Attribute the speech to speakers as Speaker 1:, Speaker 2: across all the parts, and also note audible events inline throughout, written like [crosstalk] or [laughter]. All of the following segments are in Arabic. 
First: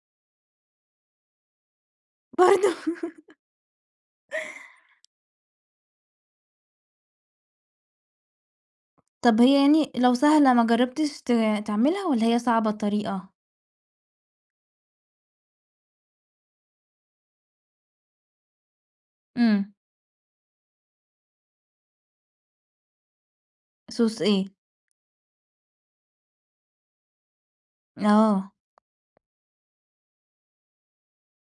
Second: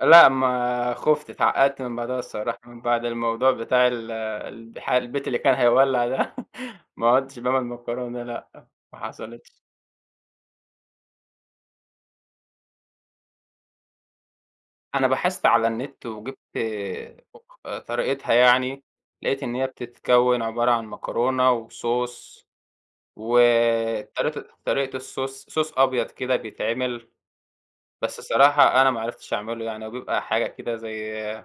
Speaker 1: لأ ما خُفت، اتعقّدت من بعدها الصراحة،
Speaker 2: برضو!
Speaker 1: من بعد
Speaker 2: [giggles]
Speaker 1: الموضوع بتاع ال الح البيت اللي كان هيولع ده، [laughs] ما عُدتش باعمل مكرونة، لأ ما
Speaker 2: طَب
Speaker 1: حصلِتش.
Speaker 2: هي يعني لو سهلة، ما جربتش ت تعملها والّا هي صعبة الطريقة؟
Speaker 1: أنا بحثت على النت وجبت، آآ، [unintelligible] طريقتها يعني، لقيت إن هي
Speaker 2: إمم.
Speaker 1: بتتكون عبارة عن مكرونة وSauce
Speaker 2: Sauce
Speaker 1: وطريقة
Speaker 2: إيه؟
Speaker 1: طريقة الSauce Sauce أبيض كده بيتعمل، بس
Speaker 2: آه.
Speaker 1: الصراحة أنا ما عرفتش أعمله يعني، هو بيبقى حاجة كده زي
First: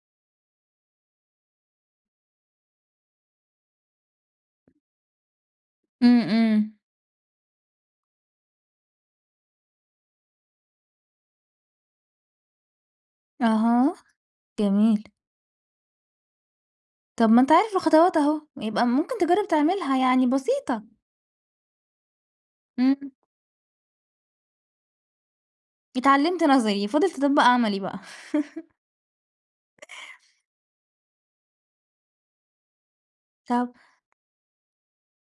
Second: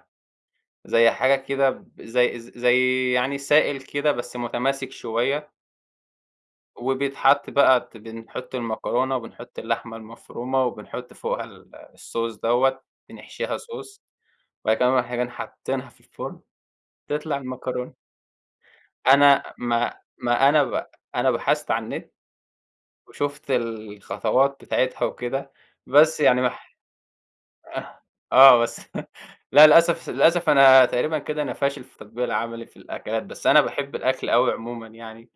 Speaker 1: زي حاجة كده زي زي يعني سائل كده بس متماسك شوية
Speaker 2: إمم، إمم.
Speaker 1: وبيتحط بقى، بنحط المكرونة وبنحط اللحمة المفرومة وبنحط فوقها ال الSauce دوّة بنحشيها
Speaker 2: أها،
Speaker 1: Sauce، بعد كده
Speaker 2: جميل.
Speaker 1: بنروح جايين حاطينها في الفرن،
Speaker 2: طَب
Speaker 1: تطلع
Speaker 2: ما أنت عارف
Speaker 1: المكرونة.
Speaker 2: الخطوات أهو، يبقى ممكن تجرب
Speaker 1: أنا ما
Speaker 2: تعملها، يعني
Speaker 1: ما أنا
Speaker 2: بسيطة.
Speaker 1: ب أنا بحثت على النت
Speaker 2: إمم.
Speaker 1: وشُفت الخطوات بتاعتها وكده، بس يعني
Speaker 2: اتعلمت
Speaker 1: ماح
Speaker 2: نظري فاضل تطبّق عملي بقى.
Speaker 1: آه، آه بس
Speaker 2: [laughs]
Speaker 1: [chuckles] لا، للأسف للأسف أنا تقريبًا كده أنا فاشل في التطبيق العملي في الأكلات، بس أنا
Speaker 2: طَب
Speaker 1: باحب الأكل أوي عمومًا يعني.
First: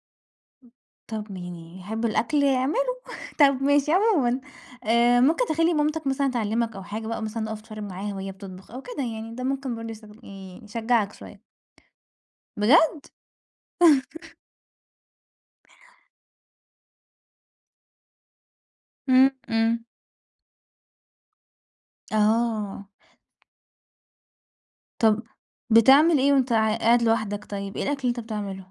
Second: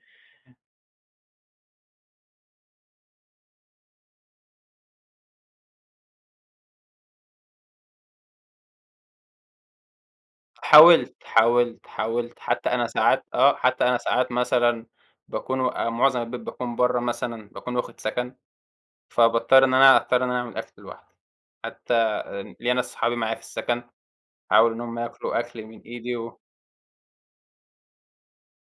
Speaker 2: طَب يعني اللي يحب الأكل يعمله، [chuckles] طَب ماشي عمومًا، آآ، ممكن تخلّي مامتك مثلًا تعلمك أو حاجة بقى، مثلًا تُقف تتفرج معاها وهي بتطبخ أو كده، يعني ده ممكن برضه يس يشجعك
Speaker 1: حاولت،
Speaker 2: شوية.
Speaker 1: حاولت، حاولت، حتى أنا
Speaker 2: بجد؟
Speaker 1: ساعات آه، حتى أنا ساعات
Speaker 2: [laughs]
Speaker 1: مثلًا، باكون و معظم البيت باكون برّا مثلًا، باكون واخد سكن،
Speaker 2: إمم،
Speaker 1: فباضطر إن
Speaker 2: إمم.
Speaker 1: أنا، أضطر إني أعمل أكل لوحدي، حتى ليَّ
Speaker 2: آه.
Speaker 1: ناس صحابي معايا في السكن، أحاول إنهم
Speaker 2: طَب
Speaker 1: ياكلوا أكل من إيدي
Speaker 2: بتعمل إيه
Speaker 1: و
Speaker 2: وأنت ق قاعد لوحدك طيب، إيه الأكل اللي أنت بتعمله؟